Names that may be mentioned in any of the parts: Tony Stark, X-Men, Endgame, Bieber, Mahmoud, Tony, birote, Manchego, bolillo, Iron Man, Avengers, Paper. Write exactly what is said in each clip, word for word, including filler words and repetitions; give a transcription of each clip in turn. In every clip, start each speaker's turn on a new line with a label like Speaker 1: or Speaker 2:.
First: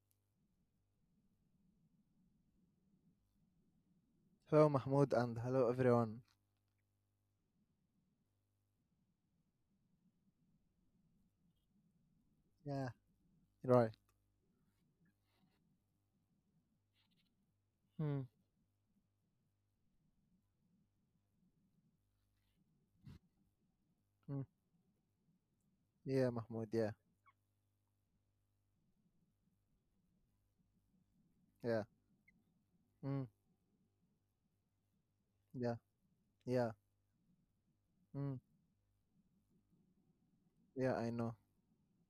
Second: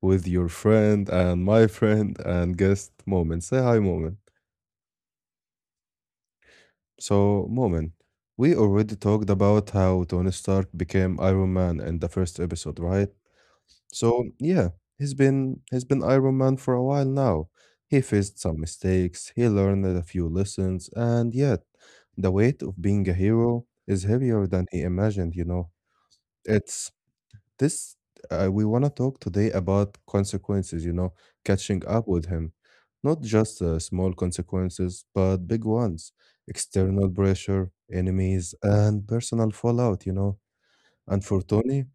Speaker 1: with your friend and my friend and guest, Moment. Say hi, Moment.
Speaker 2: Hello, Mahmoud, and hello, everyone.
Speaker 1: So, Moment, we already talked about how Tony Stark became Iron Man in the first episode,
Speaker 2: Yeah,
Speaker 1: right?
Speaker 2: right.
Speaker 1: So yeah, he's been he's been Iron Man for a while now. He
Speaker 2: Mm,
Speaker 1: faced some mistakes, he learned a few lessons, and yet the weight of being a hero is
Speaker 2: mm,
Speaker 1: heavier than he imagined, you know.
Speaker 2: yeah, Mahmoud. Yeah,
Speaker 1: It's this, uh, we want to talk today about consequences, you know,
Speaker 2: yeah.
Speaker 1: catching up with him.
Speaker 2: Mm,
Speaker 1: Not just uh, small consequences, but
Speaker 2: yeah,
Speaker 1: big ones,
Speaker 2: yeah.
Speaker 1: external pressure,
Speaker 2: Mm,
Speaker 1: enemies, and personal fallout, you know.
Speaker 2: yeah, I know.
Speaker 1: And for Tony,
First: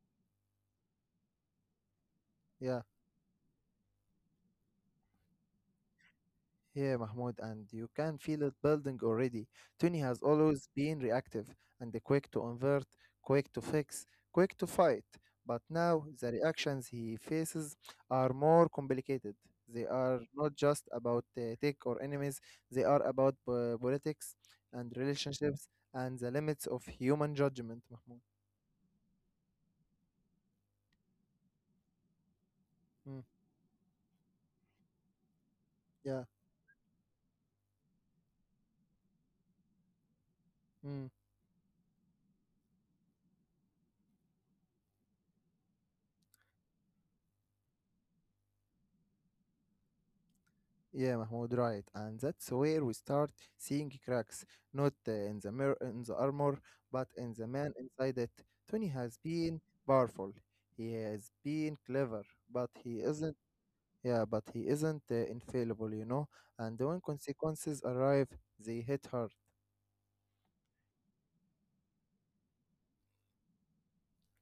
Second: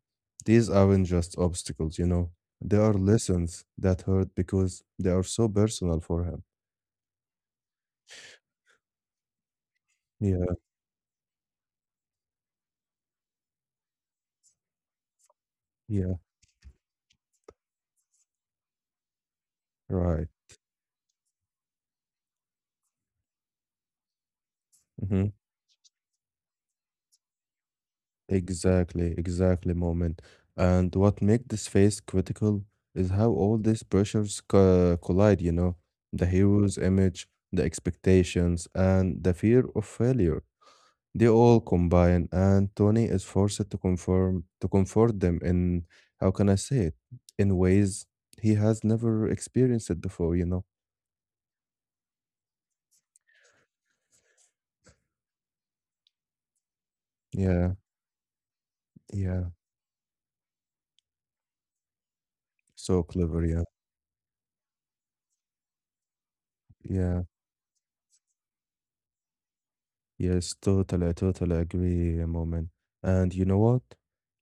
Speaker 1: these aren't just obstacles, you know, they
Speaker 2: Yeah.
Speaker 1: are lessons that hurt because they are so personal for him.
Speaker 2: Yeah, Mahmoud, and you can feel it building already. Tony has
Speaker 1: Yeah,
Speaker 2: always been reactive and quick to invert, quick to fix, quick to fight. But now
Speaker 1: yeah,
Speaker 2: the reactions he faces are more complicated. They are
Speaker 1: right.
Speaker 2: not just about uh, tech or enemies, they are about uh, politics and
Speaker 1: Mm-hmm.
Speaker 2: relationships and the limits of human judgment, Mahmoud.
Speaker 1: Exactly, exactly, Moment. And what make this phase critical is
Speaker 2: Mm,
Speaker 1: how all these pressures co collide, you know,
Speaker 2: yeah.
Speaker 1: the hero's image, the expectations, and the fear of failure.
Speaker 2: Hmm.
Speaker 1: They all combine, and Tony is forced to conform to comfort them in, how can I say it, in ways he has never experienced it before, you know?
Speaker 2: Yeah, Mahmoud, right. And that's where we start seeing cracks, not uh, in the mirror, in the armor, but in the man
Speaker 1: Yeah,
Speaker 2: inside it. Tony has
Speaker 1: yeah.
Speaker 2: been powerful. He has been clever, but he
Speaker 1: So
Speaker 2: isn't.
Speaker 1: clever, yeah,
Speaker 2: Yeah, but he isn't uh, infallible, you know. And when
Speaker 1: yeah.
Speaker 2: consequences arrive, they hit hard.
Speaker 1: Yes, totally, I totally agree, Moment. And you know what?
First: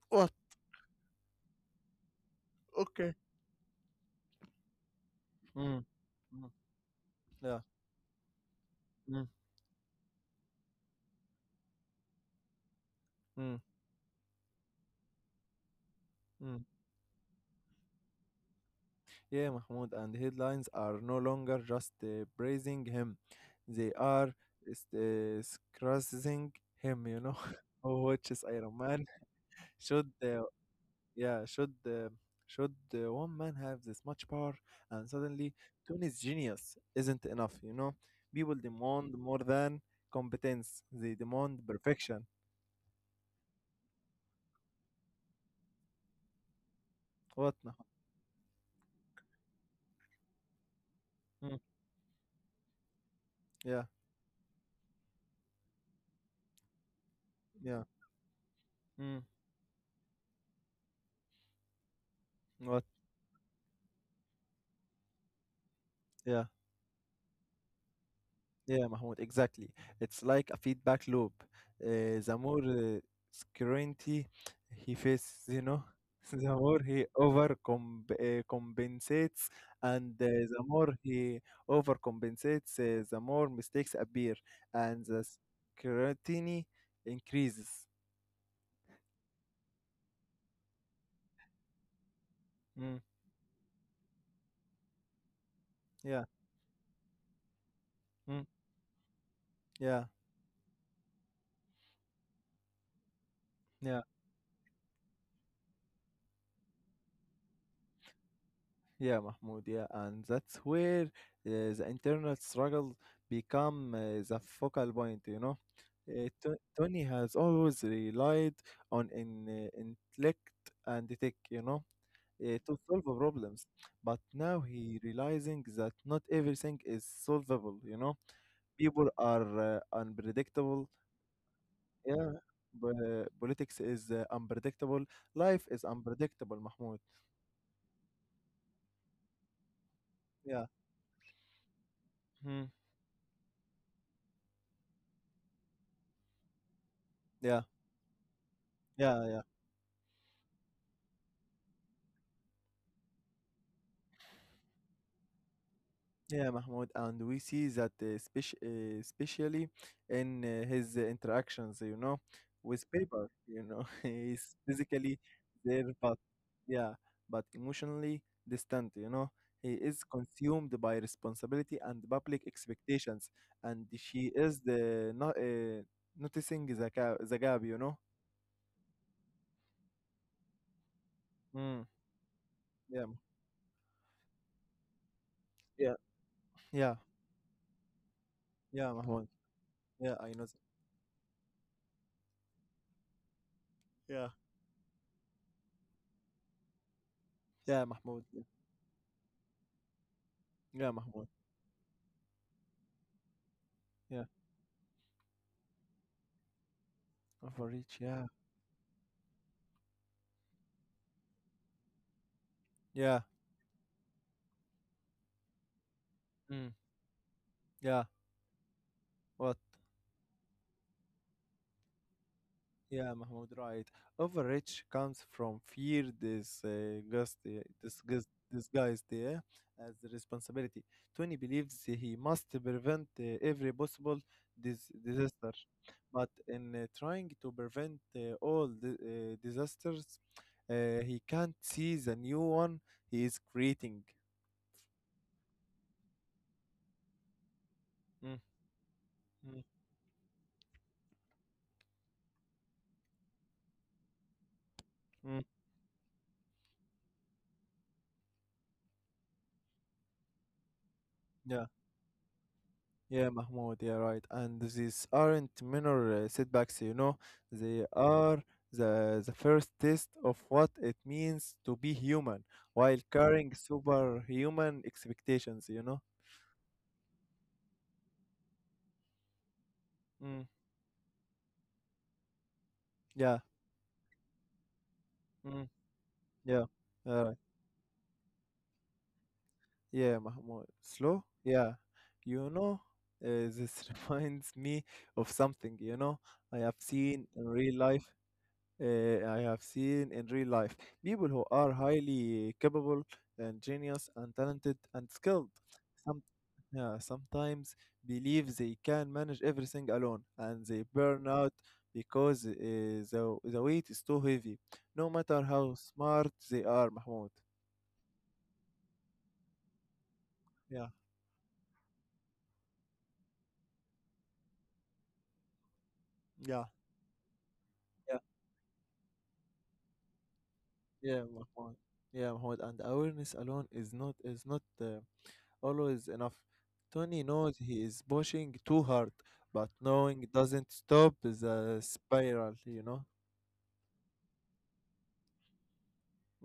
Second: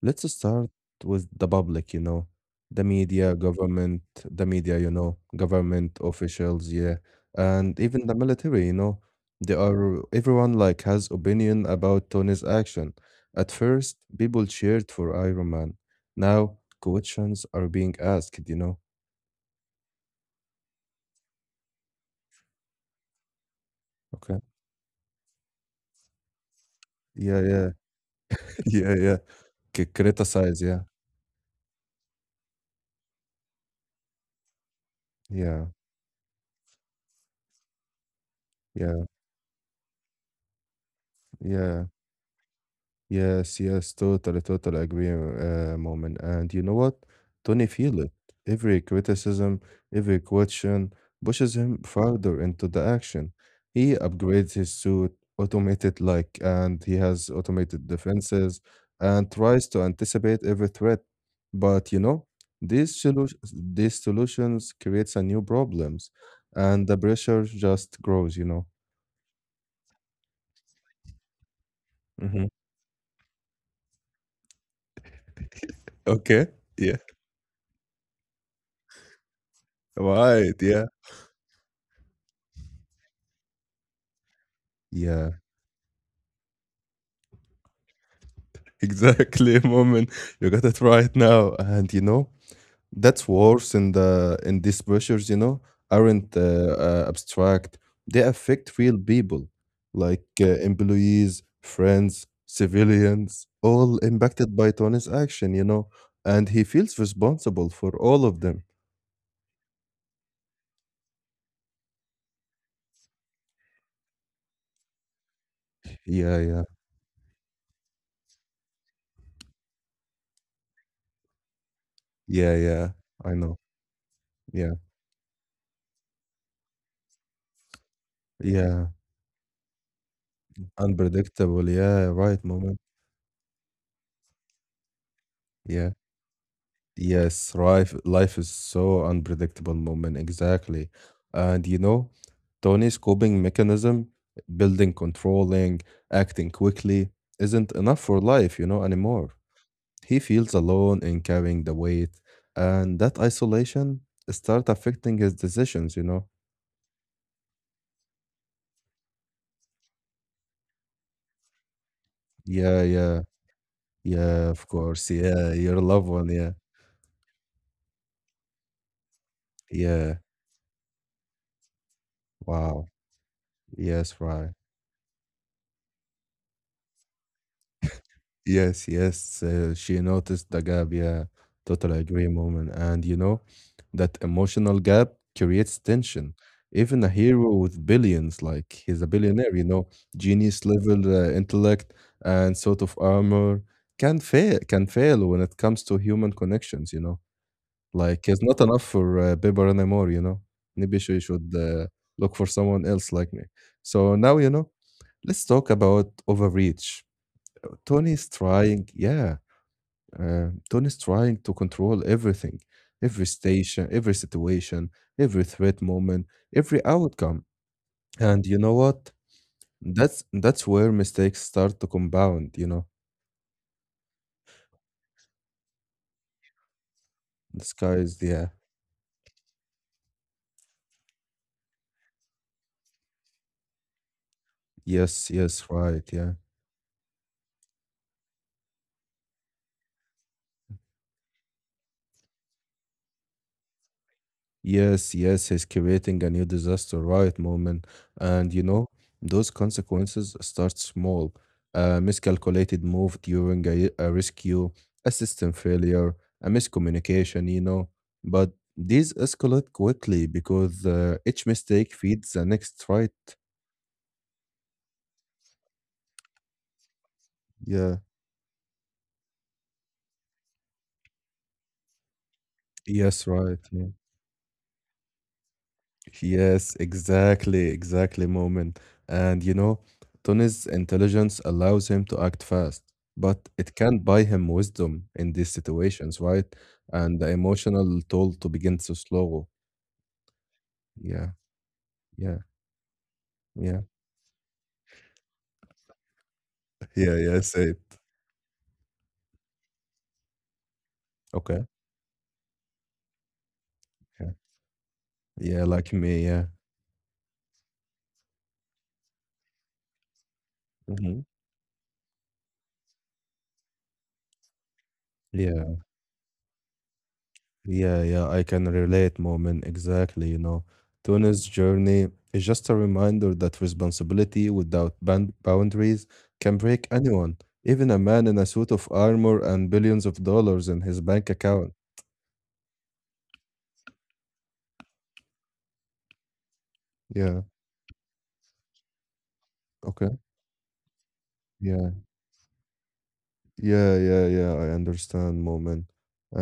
Speaker 1: Let's
Speaker 2: What?
Speaker 1: start with the public, you know, the
Speaker 2: Okay.
Speaker 1: media, government, the media, you know,
Speaker 2: Mm.
Speaker 1: government
Speaker 2: Mm.
Speaker 1: officials, yeah,
Speaker 2: Yeah.
Speaker 1: and even the military, you know,
Speaker 2: Mm.
Speaker 1: they are everyone like has opinion about Tony's action. At
Speaker 2: Mm.
Speaker 1: first, people cheered for Iron Man. Now,
Speaker 2: Mm.
Speaker 1: questions are being asked, you know.
Speaker 2: Yeah, Mahmoud, and headlines are no longer just uh, praising him, they are
Speaker 1: Okay.
Speaker 2: s- uh, scrutinizing him, you know.
Speaker 1: Yeah, yeah,
Speaker 2: Who watches Iron
Speaker 1: yeah,
Speaker 2: Man?
Speaker 1: yeah. C-
Speaker 2: Should uh,
Speaker 1: Criticize, yeah,
Speaker 2: yeah, should uh, should uh, one man have this much power? And suddenly,
Speaker 1: yeah,
Speaker 2: Tony's genius isn't enough, you know. People
Speaker 1: yeah,
Speaker 2: demand more than competence; they demand
Speaker 1: yeah.
Speaker 2: perfection.
Speaker 1: Yes, yes, totally, totally agree, uh, Moment. And you know what?
Speaker 2: What?
Speaker 1: Tony
Speaker 2: Mahmoud?
Speaker 1: feel it. Every criticism, every question pushes
Speaker 2: Mm,
Speaker 1: him further into the action.
Speaker 2: yeah,
Speaker 1: He upgrades his suit, automated like, and he has
Speaker 2: yeah.
Speaker 1: automated defenses
Speaker 2: Mm,
Speaker 1: and tries to anticipate every threat. But you know,
Speaker 2: what?
Speaker 1: these solutions, these solutions creates a new problems,
Speaker 2: Yeah.
Speaker 1: and the pressure just grows, you know.
Speaker 2: Yeah, Mahmoud, exactly. It's like a feedback loop. Uh, the
Speaker 1: Hmm.
Speaker 2: more uh, scrutiny he faces, you know,
Speaker 1: Okay.
Speaker 2: the more
Speaker 1: Yeah.
Speaker 2: he overcomp uh, compensates, and uh,
Speaker 1: Right.
Speaker 2: the
Speaker 1: Yeah.
Speaker 2: more he overcompensates, uh, the more mistakes appear, and the
Speaker 1: Yeah.
Speaker 2: scrutiny increases.
Speaker 1: Exactly, Moment, you got it right now. And you know
Speaker 2: Mm,
Speaker 1: that's worse in the in these pressures, you know,
Speaker 2: yeah,
Speaker 1: aren't uh, uh, abstract, they
Speaker 2: mm,
Speaker 1: affect real people,
Speaker 2: yeah,
Speaker 1: like uh, employees, friends, civilians, all
Speaker 2: yeah.
Speaker 1: impacted by Tony's action, you know, and he feels responsible for all of them.
Speaker 2: Yeah, Mahmoud, yeah, and that's where uh, the internal struggle become uh, the focal point, you know. Uh,
Speaker 1: Yeah,
Speaker 2: To-
Speaker 1: yeah,
Speaker 2: Tony has always relied on in, uh, intellect and tech, you know,
Speaker 1: yeah,
Speaker 2: uh, to
Speaker 1: yeah,
Speaker 2: solve the
Speaker 1: I know,
Speaker 2: problems. But now
Speaker 1: yeah,
Speaker 2: he realizing that not everything is solvable, you know.
Speaker 1: yeah,
Speaker 2: People are uh, unpredictable.
Speaker 1: unpredictable, yeah,
Speaker 2: Yeah,
Speaker 1: right, Moment,
Speaker 2: but, uh, politics is uh, unpredictable. Life is
Speaker 1: yeah.
Speaker 2: unpredictable, Mahmoud.
Speaker 1: Yes, life life is so unpredictable, Moment,
Speaker 2: Yeah.
Speaker 1: exactly. And you know,
Speaker 2: Hmm.
Speaker 1: Tony's coping mechanism, building, controlling, acting quickly,
Speaker 2: Yeah.
Speaker 1: isn't enough for life, you know,
Speaker 2: Yeah,
Speaker 1: anymore.
Speaker 2: yeah.
Speaker 1: He feels alone in carrying the weight, and that isolation start affecting his decisions, you know.
Speaker 2: Yeah, Mahmoud, and we see that uh, speci uh, especially in uh, his uh, interactions, you know, with
Speaker 1: Yeah, yeah,
Speaker 2: paper, you know, he's
Speaker 1: yeah, of course.
Speaker 2: physically
Speaker 1: Yeah, your
Speaker 2: there,
Speaker 1: loved
Speaker 2: but
Speaker 1: one, yeah.
Speaker 2: yeah, but emotionally distant, you know. He is
Speaker 1: Yeah.
Speaker 2: consumed by responsibility and public
Speaker 1: Wow.
Speaker 2: expectations, and
Speaker 1: Yes,
Speaker 2: she
Speaker 1: right.
Speaker 2: is the not uh, noticing the gap, the gap, you know.
Speaker 1: Yes, yes. Uh, she noticed the gap. Yeah,
Speaker 2: Mm,
Speaker 1: totally agree, Moment. And
Speaker 2: yeah,
Speaker 1: you know, that emotional gap creates
Speaker 2: yeah,
Speaker 1: tension.
Speaker 2: yeah,
Speaker 1: Even a hero with billions, like
Speaker 2: yeah,
Speaker 1: he's a
Speaker 2: Mahmoud.
Speaker 1: billionaire, you know,
Speaker 2: Yeah, I know that.
Speaker 1: genius level uh, intellect and sort of armor can
Speaker 2: Yeah,
Speaker 1: fail, can fail when it comes to human connections, you know.
Speaker 2: yeah, Mahmoud.
Speaker 1: Like
Speaker 2: Yeah,
Speaker 1: it's not enough for uh, Bieber anymore, you know.
Speaker 2: yeah,
Speaker 1: Maybe she
Speaker 2: Mahmoud.
Speaker 1: should uh, look for someone else like me. So
Speaker 2: Yeah,
Speaker 1: now, you know, let's talk about overreach.
Speaker 2: overreach. Yeah.
Speaker 1: Tony's trying, yeah, uh, Tony's trying to control everything,
Speaker 2: Yeah.
Speaker 1: every station, every situation, every threat, Moment,
Speaker 2: Mm,
Speaker 1: every outcome.
Speaker 2: yeah,
Speaker 1: And you know what?
Speaker 2: what?
Speaker 1: That's that's where mistakes start to compound. You know,
Speaker 2: Yeah, Mahmoud, right. Overreach comes from fear this uh, gust, uh,
Speaker 1: the sky is
Speaker 2: disgust,
Speaker 1: yeah,
Speaker 2: disguised yeah, as responsibility. Tony believes he must prevent uh, every possible dis-
Speaker 1: yes,
Speaker 2: disaster,
Speaker 1: yes, right,
Speaker 2: but
Speaker 1: yeah.
Speaker 2: in uh, trying to prevent uh, all the uh, disasters, uh, he can't see the new one he is creating.
Speaker 1: Yes, yes, he's creating a new disaster, right, Moment.
Speaker 2: Mm,
Speaker 1: And you know, those
Speaker 2: mm,
Speaker 1: consequences start small. A miscalculated move during a, a rescue, a
Speaker 2: mm,
Speaker 1: system failure, a miscommunication, you know. But these escalate quickly because uh, each
Speaker 2: yeah.
Speaker 1: mistake feeds the next, right.
Speaker 2: Yeah, Mahmoud, yeah, right. And these aren't minor uh, setbacks, you know. They
Speaker 1: Yeah.
Speaker 2: are the the first test of what it means to be human while
Speaker 1: Yes,
Speaker 2: carrying
Speaker 1: right, yeah.
Speaker 2: superhuman expectations, you know.
Speaker 1: Yes, exactly, exactly, Moment. And you know,
Speaker 2: Mm,
Speaker 1: Tony's intelligence allows him to act fast,
Speaker 2: yeah,
Speaker 1: but it can't buy him wisdom in these
Speaker 2: mm,
Speaker 1: situations, right?
Speaker 2: yeah,
Speaker 1: And the
Speaker 2: uh,
Speaker 1: emotional toll to begin to slow.
Speaker 2: yeah, Mahmoud. Slow?
Speaker 1: Yeah,
Speaker 2: Yeah.
Speaker 1: yeah,
Speaker 2: You know, uh,
Speaker 1: yeah,
Speaker 2: this reminds me of something, you know, I have
Speaker 1: yeah,
Speaker 2: seen
Speaker 1: yeah.
Speaker 2: in
Speaker 1: Say
Speaker 2: real
Speaker 1: it.
Speaker 2: life. uh, I have seen in real life. People who
Speaker 1: Okay.
Speaker 2: are highly capable, and genius,
Speaker 1: Yeah,
Speaker 2: and talented, and skilled,
Speaker 1: yeah, like
Speaker 2: some,
Speaker 1: me. Yeah.
Speaker 2: yeah, sometimes believe they can manage everything alone, and they
Speaker 1: Mm-hmm.
Speaker 2: burn out because uh, the, the weight is too heavy, no matter how
Speaker 1: Yeah.
Speaker 2: smart they are, Mahmoud.
Speaker 1: Yeah, yeah, I can relate, Moment. Exactly, you know.
Speaker 2: Yeah,
Speaker 1: Tuna's journey is just a reminder that responsibility without ban- boundaries can
Speaker 2: yeah,
Speaker 1: break anyone, even a
Speaker 2: yeah,
Speaker 1: man in a suit of armor and billions of dollars in his
Speaker 2: yeah,
Speaker 1: bank
Speaker 2: Mahmoud.
Speaker 1: account.
Speaker 2: Yeah, Mahmoud. And awareness alone is not is not. Uh, always enough. Tony
Speaker 1: Yeah,
Speaker 2: knows he is pushing too hard, but
Speaker 1: okay.
Speaker 2: knowing doesn't stop the
Speaker 1: Yeah,
Speaker 2: spiral, you know?
Speaker 1: yeah, yeah, yeah, I understand, Moment.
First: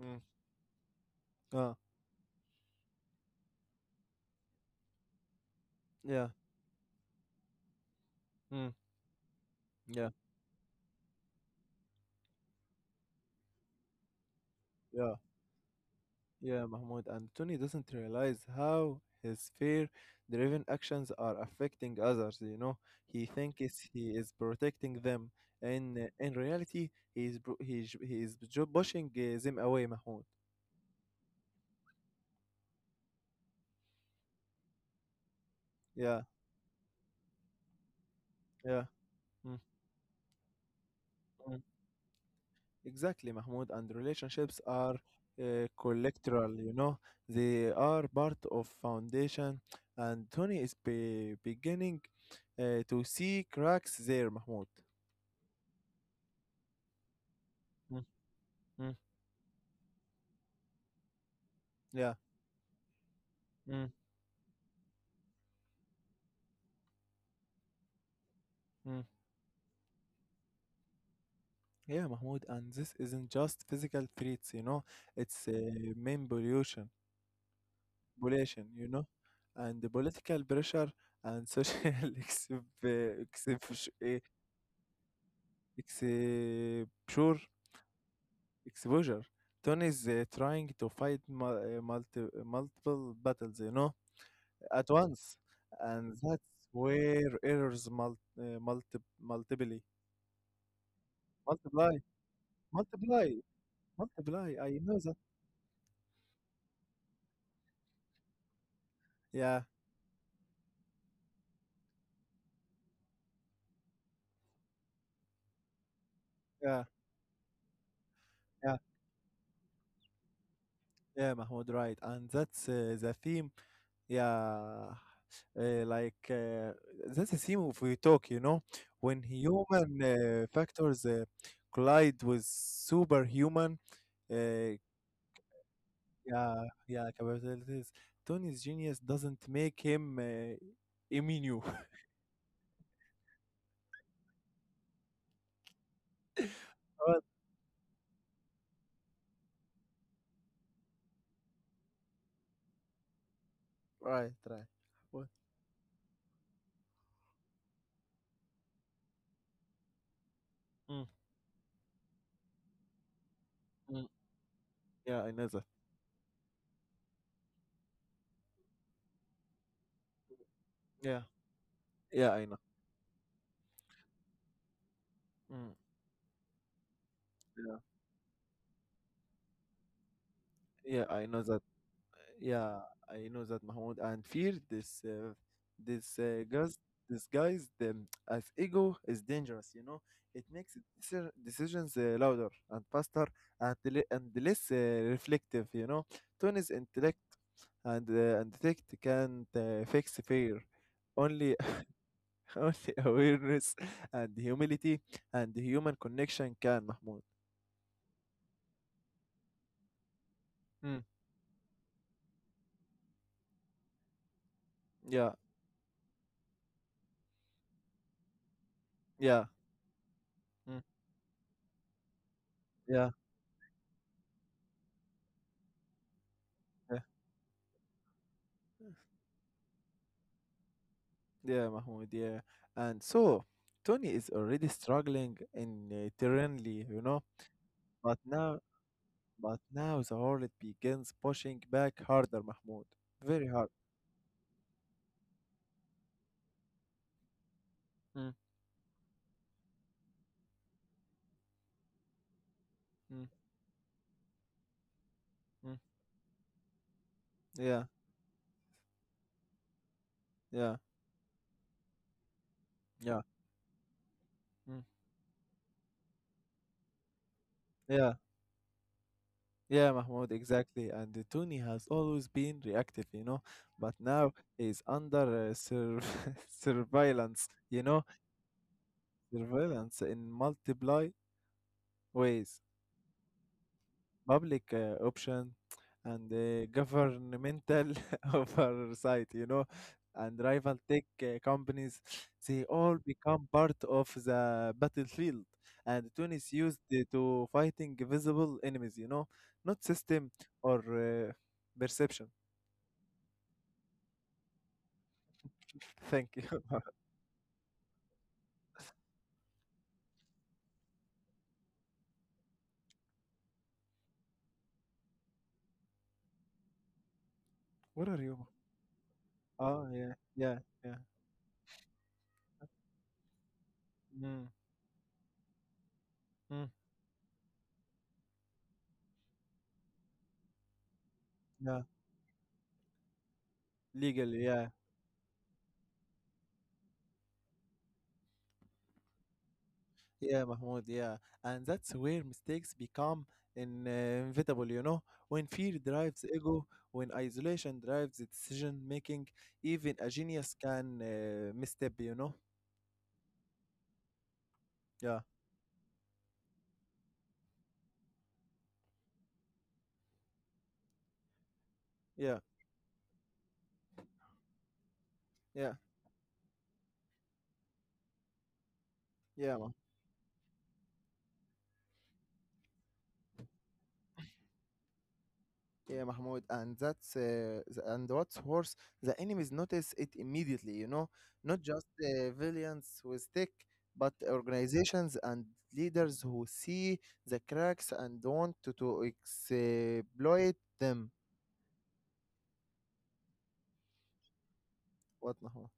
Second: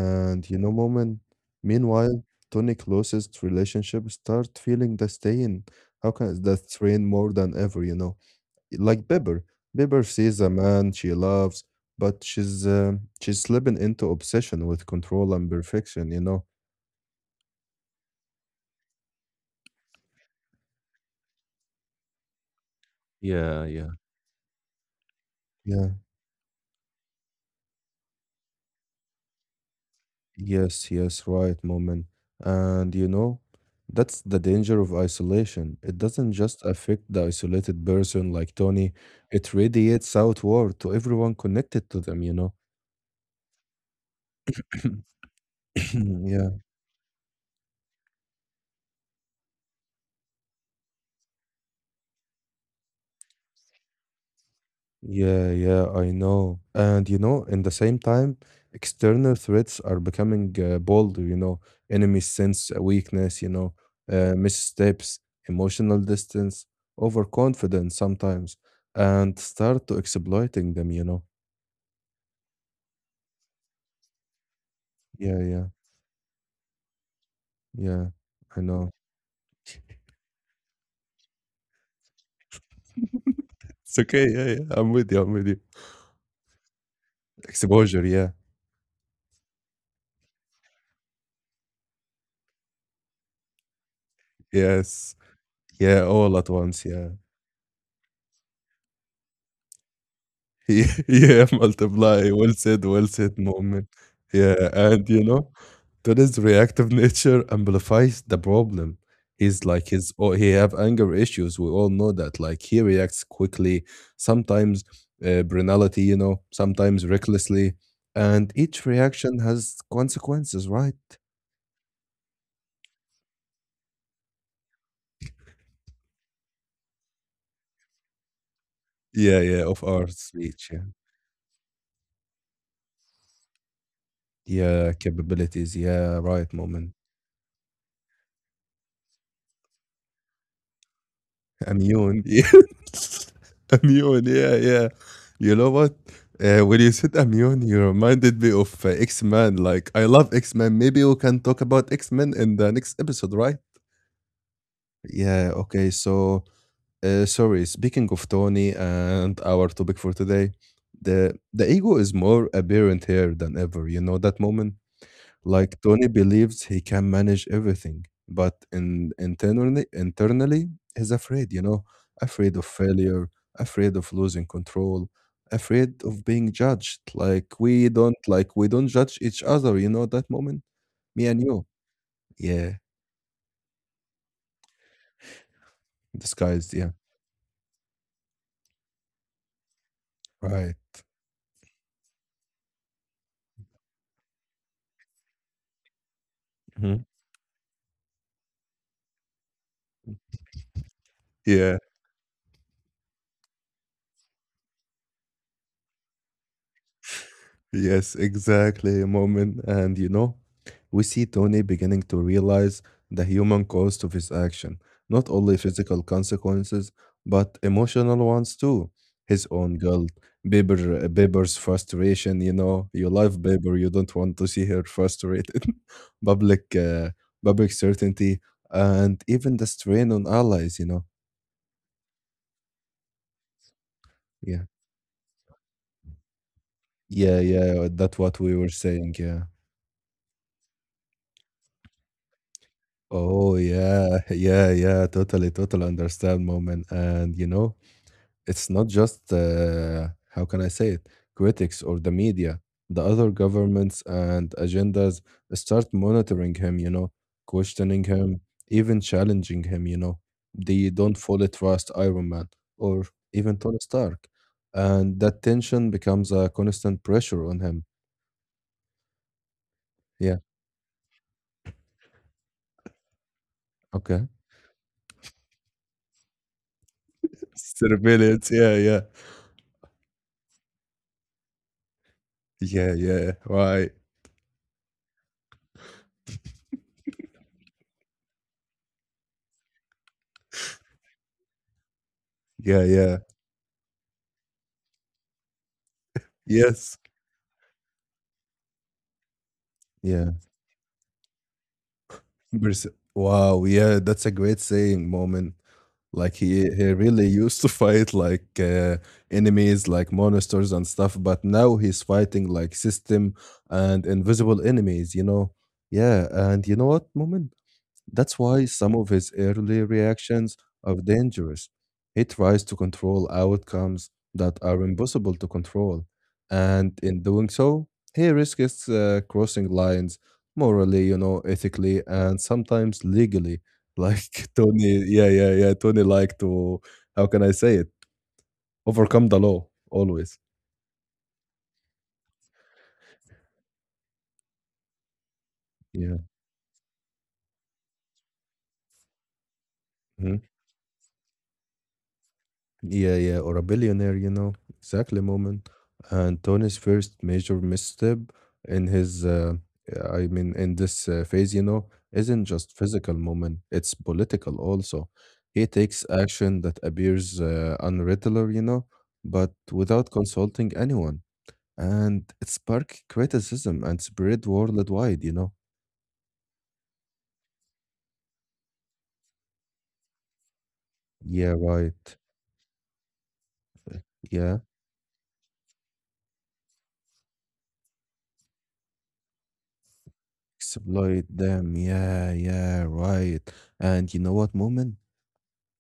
Speaker 2: Mm.
Speaker 1: you know, Moment,
Speaker 2: Ah,
Speaker 1: meanwhile, Tony closest relationship start feeling the stain. How
Speaker 2: yeah,
Speaker 1: can that strain more than ever, you know?
Speaker 2: mm,
Speaker 1: Like Bieber. Bieber
Speaker 2: yeah,
Speaker 1: sees a man she loves, but she's uh, she's slipping into obsession with
Speaker 2: yeah,
Speaker 1: control and perfection, you know.
Speaker 2: yeah, Mahmoud. And Tony doesn't realize how his fear driven actions are affecting others, you know? He
Speaker 1: Yeah, yeah.
Speaker 2: thinks he is protecting them,
Speaker 1: Yeah,
Speaker 2: and uh, in reality, he is, bro- he, is- he is ju- pushing uh, them away, Mahmoud.
Speaker 1: yes, yes, right, Moment. And you know, that's the danger of isolation. It
Speaker 2: Yeah,
Speaker 1: doesn't just affect the isolated person like
Speaker 2: yeah.
Speaker 1: Tony, it
Speaker 2: Mm.
Speaker 1: radiates outward to everyone connected to them, you know.
Speaker 2: Exactly, Mahmoud, and relationships are uh,
Speaker 1: Yeah.
Speaker 2: collectoral, you know, they are part of foundation, and Tony is be beginning uh, to see cracks there, Mahmoud.
Speaker 1: Yeah, yeah, I know. And you know, in the same
Speaker 2: Mm,
Speaker 1: time,
Speaker 2: mm,
Speaker 1: external threats are becoming uh, bolder, you know,
Speaker 2: yeah,
Speaker 1: enemies sense a weakness, you know,
Speaker 2: mm,
Speaker 1: uh, missteps, emotional distance, overconfidence sometimes,
Speaker 2: mm.
Speaker 1: and start to exploiting them, you know.
Speaker 2: Yeah, Mahmoud, and this isn't just physical threats, you know,
Speaker 1: Yeah,
Speaker 2: it's uh,
Speaker 1: yeah,
Speaker 2: main pollution,
Speaker 1: yeah, I
Speaker 2: pollution, you
Speaker 1: know.
Speaker 2: know, and the political pressure and social exp-
Speaker 1: It's
Speaker 2: exp-
Speaker 1: okay. Yeah, yeah, I'm with you. I'm with you.
Speaker 2: exposure
Speaker 1: Exposure. Yeah,
Speaker 2: exposure. Tony is uh, trying to fight mul- uh, multi- multiple battles, you know, at
Speaker 1: yes.
Speaker 2: once,
Speaker 1: Yeah,
Speaker 2: and
Speaker 1: all
Speaker 2: that's
Speaker 1: at once. Yeah.
Speaker 2: where errors mul- uh, multi- multiply,
Speaker 1: Yeah, yeah,
Speaker 2: multiply,
Speaker 1: multiply. Well said, well
Speaker 2: multiply,
Speaker 1: said, Moment.
Speaker 2: multiply.
Speaker 1: Yeah,
Speaker 2: I know
Speaker 1: and
Speaker 2: that.
Speaker 1: you know, Tony's reactive nature amplifies the problem.
Speaker 2: Yeah,
Speaker 1: He's like his oh, he have anger issues. We all know that. Like he reacts quickly, sometimes uh, banality, you know,
Speaker 2: yeah,
Speaker 1: sometimes recklessly, and
Speaker 2: yeah,
Speaker 1: each reaction has consequences, right?
Speaker 2: yeah, Mahmoud, right. And that's uh, the theme. Yeah, uh, like uh, that's the theme of we talk, you know, when
Speaker 1: Yeah, yeah, of
Speaker 2: human
Speaker 1: our
Speaker 2: uh,
Speaker 1: speech, yeah,
Speaker 2: factors uh, collide with superhuman. uh,
Speaker 1: yeah, capabilities, yeah, right,
Speaker 2: Yeah,
Speaker 1: Moment.
Speaker 2: yeah, capabilities. Tony's genius doesn't make him uh, immune.
Speaker 1: I'm Ewan. Yeah, yeah. You know what? Uh, when you said i,
Speaker 2: Right,
Speaker 1: you reminded me of uh, X-Men. Like, I love X-Men. Maybe we can talk about X-Men in the next episode, right?
Speaker 2: right, right. Well,
Speaker 1: Yeah, okay. So, uh, sorry, speaking of Tony and our topic for today,
Speaker 2: mm,
Speaker 1: the the ego is more apparent here than ever. You
Speaker 2: mm.
Speaker 1: know that, Moment?
Speaker 2: Yeah, I know that.
Speaker 1: Like Tony believes he can manage everything, but in, internally, internally, he's
Speaker 2: Yeah,
Speaker 1: afraid, you know,
Speaker 2: yeah, I
Speaker 1: afraid
Speaker 2: know.
Speaker 1: of failure, afraid of losing control,
Speaker 2: Mm,
Speaker 1: afraid of being judged. Like
Speaker 2: yeah,
Speaker 1: we don't, like we don't judge each other, you know, that Moment,
Speaker 2: yeah, I
Speaker 1: me
Speaker 2: know
Speaker 1: and
Speaker 2: that.
Speaker 1: you. Yeah,
Speaker 2: Yeah, I know that, Mahmoud, and fear this uh, this uh,
Speaker 1: disguised.
Speaker 2: guys
Speaker 1: Yeah,
Speaker 2: disguised um, as ego is dangerous. You know, it
Speaker 1: right.
Speaker 2: makes deci- decisions uh, louder and faster and, le- and less uh, reflective. You know, Tony's
Speaker 1: Mhm.
Speaker 2: intellect. And uh, and tech can't uh, fix fear. Only
Speaker 1: Yeah.
Speaker 2: only awareness and humility and human connection can, Mahmoud.
Speaker 1: Yes, exactly, Moment. And you know,
Speaker 2: Mm.
Speaker 1: we see Tony beginning to realize the human cost of his action, not
Speaker 2: Yeah,
Speaker 1: only physical consequences, but emotional ones too.
Speaker 2: yeah,
Speaker 1: His own guilt,
Speaker 2: mm,
Speaker 1: Bieber, uh, Bieber's frustration, you know,
Speaker 2: yeah,
Speaker 1: you love Bieber, you don't want to see her frustrated. Public,
Speaker 2: yeah,
Speaker 1: uh, public certainty, and even the strain on allies, you know.
Speaker 2: yeah, Mahmoud. Yeah, and so Tony is
Speaker 1: Yeah,
Speaker 2: already struggling in uh, terrainly, you know,
Speaker 1: yeah, yeah, that's
Speaker 2: but
Speaker 1: what we
Speaker 2: now
Speaker 1: were saying, yeah.
Speaker 2: but now the world begins pushing back harder, Mahmoud. Very
Speaker 1: Oh,
Speaker 2: hard.
Speaker 1: yeah. Yeah, yeah. Totally, totally understand, Moment. And, you know,
Speaker 2: Mm,
Speaker 1: it's not just, uh, how can I say it, critics or the media. The
Speaker 2: mm,
Speaker 1: other governments and agendas
Speaker 2: mm.
Speaker 1: start monitoring him, you know,
Speaker 2: Yeah,
Speaker 1: questioning him, even challenging him, you know.
Speaker 2: yeah,
Speaker 1: They don't fully trust Iron Man or
Speaker 2: yeah,
Speaker 1: even Tony Stark.
Speaker 2: mm,
Speaker 1: And that tension becomes a constant pressure on him.
Speaker 2: yeah. Yeah, Mahmoud,
Speaker 1: Yeah,
Speaker 2: exactly. And uh, Tony has always been reactive, you know, but
Speaker 1: okay.
Speaker 2: now he's under uh, sur surveillance, you know,
Speaker 1: Surveillance. Yeah, yeah.
Speaker 2: surveillance in multiple ways,
Speaker 1: Yeah, yeah. Right.
Speaker 2: public uh, option and uh, governmental oversight, you know, and rival tech uh, companies, they
Speaker 1: Yeah,
Speaker 2: all
Speaker 1: yeah.
Speaker 2: become part of the battlefield. And Tony is used
Speaker 1: Yes.
Speaker 2: uh, to fighting visible enemies, you know, not system
Speaker 1: Yeah.
Speaker 2: or uh, perception.
Speaker 1: Pers- wow. Yeah, that's a great saying, Moment.
Speaker 2: Thank
Speaker 1: Like
Speaker 2: you.
Speaker 1: he he really used to fight like uh, enemies, like monsters and stuff, but now he's fighting like system and invisible enemies. You know. Yeah. And you know what, Moment?
Speaker 2: What are
Speaker 1: That's
Speaker 2: you?
Speaker 1: why some of his early
Speaker 2: Oh, yeah,
Speaker 1: reactions
Speaker 2: yeah,
Speaker 1: are
Speaker 2: yeah.
Speaker 1: dangerous. He tries to control outcomes
Speaker 2: Mm,
Speaker 1: that are impossible to control,
Speaker 2: mm,
Speaker 1: and in doing so, he risks uh, crossing lines morally, you know,
Speaker 2: yeah,
Speaker 1: ethically, and sometimes legally.
Speaker 2: legally,
Speaker 1: Like
Speaker 2: yeah,
Speaker 1: Tony, yeah, yeah, yeah. Tony like to, how can I say it? Overcome the law always.
Speaker 2: yeah, Mahmoud, yeah. And that's where mistakes become in, uh, inevitable, you know, when fear
Speaker 1: Yeah.
Speaker 2: drives ego, when isolation drives the decision making, even a
Speaker 1: Mm-hmm.
Speaker 2: genius can uh, misstep, you know.
Speaker 1: Yeah, yeah, or a billionaire, you know, exactly
Speaker 2: Yeah,
Speaker 1: Moment. And Tony's first major misstep in his, uh, I mean, in this uh, phase, you know,
Speaker 2: yeah,
Speaker 1: isn't just physical, Moment, it's political also. He
Speaker 2: yeah,
Speaker 1: takes action that appears uh, unregular, you know, but
Speaker 2: yeah.
Speaker 1: without consulting anyone. And it sparked criticism and spread worldwide, you know.
Speaker 2: Yeah, Mahmoud, and that's uh, the, and what's worse, the enemies notice it immediately. You know,
Speaker 1: Yeah,
Speaker 2: not just
Speaker 1: right.
Speaker 2: uh, villains with stick, but
Speaker 1: Yeah,
Speaker 2: organizations and leaders who see the cracks and want to, to exploit them.
Speaker 1: exploit them. Yeah, yeah, right. And you know what, Moment?
Speaker 2: What, Mahmoud?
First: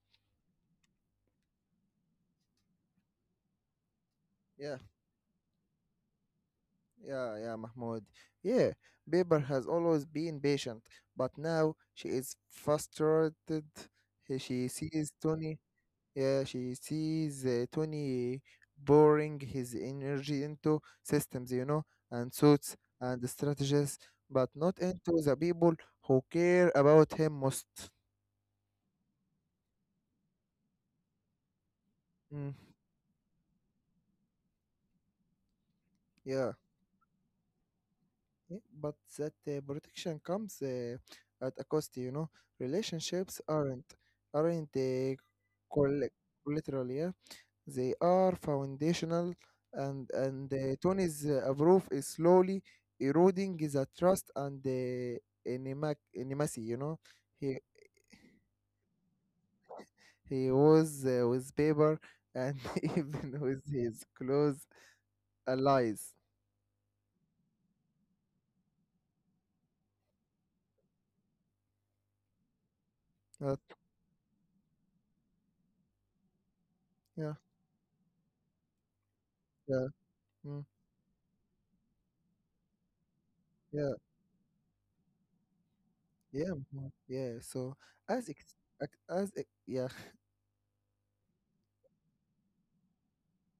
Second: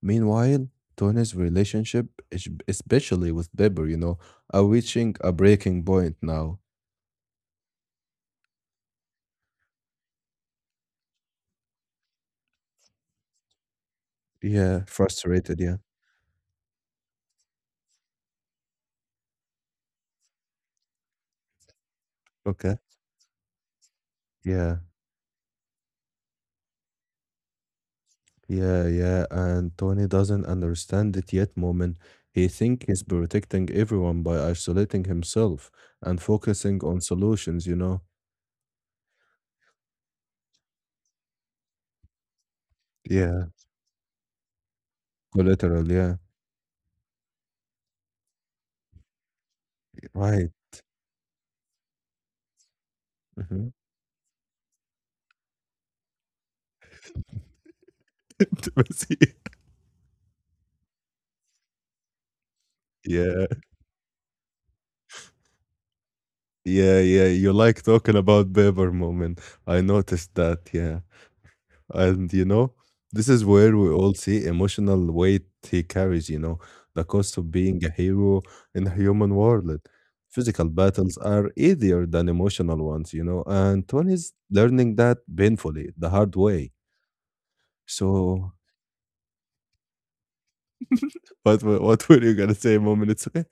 Speaker 1: Meanwhile, Tony's relationship, es- especially with Bieber, you know, are
Speaker 2: Yeah,
Speaker 1: reaching a breaking point now.
Speaker 2: yeah, yeah, Mahmoud. Yeah, Bieber has always been patient, but now she is frustrated. He- She
Speaker 1: Yeah,
Speaker 2: sees Tony.
Speaker 1: frustrated. Yeah.
Speaker 2: Yeah, she sees uh, Tony pouring his energy into systems, you know, and
Speaker 1: Okay.
Speaker 2: suits and strategies, but
Speaker 1: Yeah.
Speaker 2: not into the people who care about him most.
Speaker 1: Yeah. Yeah. And Tony doesn't understand it yet, Moment. He
Speaker 2: Mm,
Speaker 1: thinks he's protecting everyone by isolating himself and
Speaker 2: yeah.
Speaker 1: focusing on solutions, you know.
Speaker 2: Yeah, but that uh, protection comes uh, at a cost, you know. Relationships
Speaker 1: Yeah.
Speaker 2: aren't aren't uh,
Speaker 1: Collateral.
Speaker 2: coll-
Speaker 1: Yeah.
Speaker 2: collateral, yeah. They are foundational, and and
Speaker 1: Right.
Speaker 2: uh, Tony's uh, approval is slowly eroding
Speaker 1: Hmm.
Speaker 2: the trust and the enema- intimacy. You know, he
Speaker 1: Intimacy.
Speaker 2: he was uh, with Paper and even
Speaker 1: Yeah.
Speaker 2: with his close allies.
Speaker 1: Yeah. Yeah. You like talking about Bieber, Moment. I noticed that. Yeah. And you know, this is
Speaker 2: But
Speaker 1: where we all see emotional weight he carries, you know, the
Speaker 2: yeah,
Speaker 1: cost of being a hero in a human world.
Speaker 2: yeah, mm,
Speaker 1: Physical battles are easier than emotional ones, you know,
Speaker 2: yeah,
Speaker 1: and Tony is learning that painfully, the hard
Speaker 2: yeah,
Speaker 1: way.
Speaker 2: mhm, yeah. So as ex-
Speaker 1: So,
Speaker 2: ac- as e- yeah
Speaker 1: what were- what were you gonna say, Moment? It's okay.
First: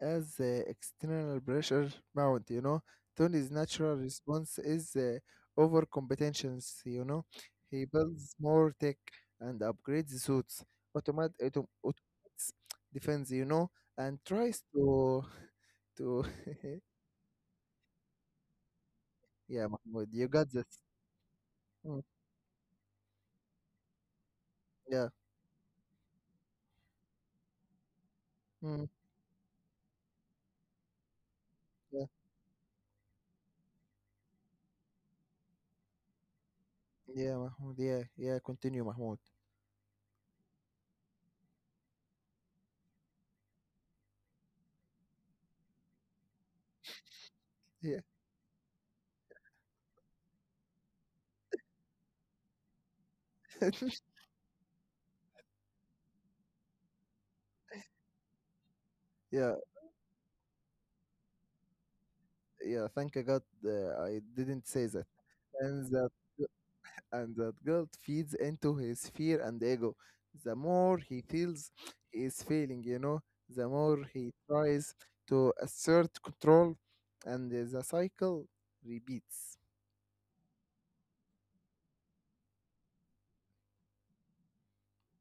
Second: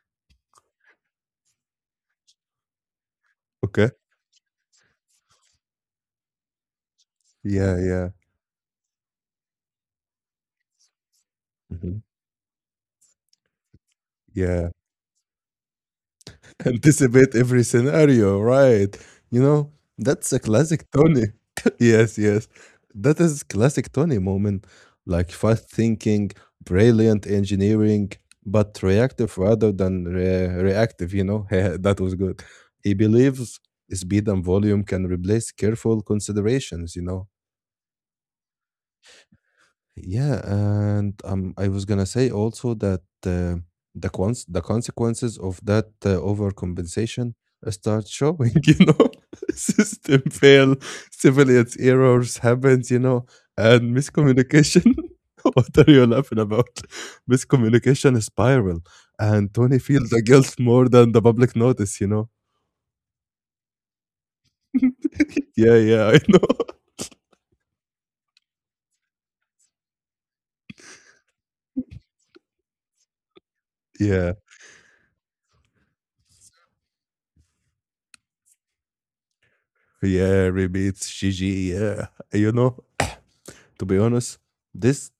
Speaker 2: as the external pressure mount, you know. Tony's
Speaker 1: Okay.
Speaker 2: natural response is uh, overcompetence, you know.
Speaker 1: Yeah,
Speaker 2: He
Speaker 1: yeah,
Speaker 2: builds more tech and upgrades suits, automat autom-
Speaker 1: mhm,
Speaker 2: automates defense, you know, and tries
Speaker 1: yeah.
Speaker 2: to to
Speaker 1: Anticipate every scenario, right? You
Speaker 2: yeah,
Speaker 1: know,
Speaker 2: Mahmoud, you
Speaker 1: that's a
Speaker 2: got this.
Speaker 1: classic Tony.
Speaker 2: Mm,
Speaker 1: Yes, yes. That is classic Tony, Moment.
Speaker 2: yeah,
Speaker 1: Like fast thinking, brilliant engineering, but
Speaker 2: mm,
Speaker 1: reactive rather than re- reactive, you know? That
Speaker 2: yeah,
Speaker 1: was good. He believes speed and volume can replace careful considerations, you know?
Speaker 2: yeah, Mahmoud, yeah, yeah. Continue, Mahmoud.
Speaker 1: Yeah, and um, I was gonna say also that uh, the cons the consequences of that uh, overcompensation uh,
Speaker 2: Yeah,
Speaker 1: start showing. You know, system fail, civilians errors happens. You know, and miscommunication. What are you laughing about? Miscommunication spiral, and
Speaker 2: yeah,
Speaker 1: Tony feels the guilt more than the public notice. You know.
Speaker 2: yeah. Thank God uh, I didn't say that.
Speaker 1: Yeah,
Speaker 2: And
Speaker 1: yeah,
Speaker 2: that
Speaker 1: I know.
Speaker 2: and that guilt feeds into his fear and ego. The more he feels he is failing, you know, the more he
Speaker 1: Yeah,
Speaker 2: tries to assert control, and the cycle repeats.
Speaker 1: yeah, repeats Gigi. Yeah, you know, to be honest, this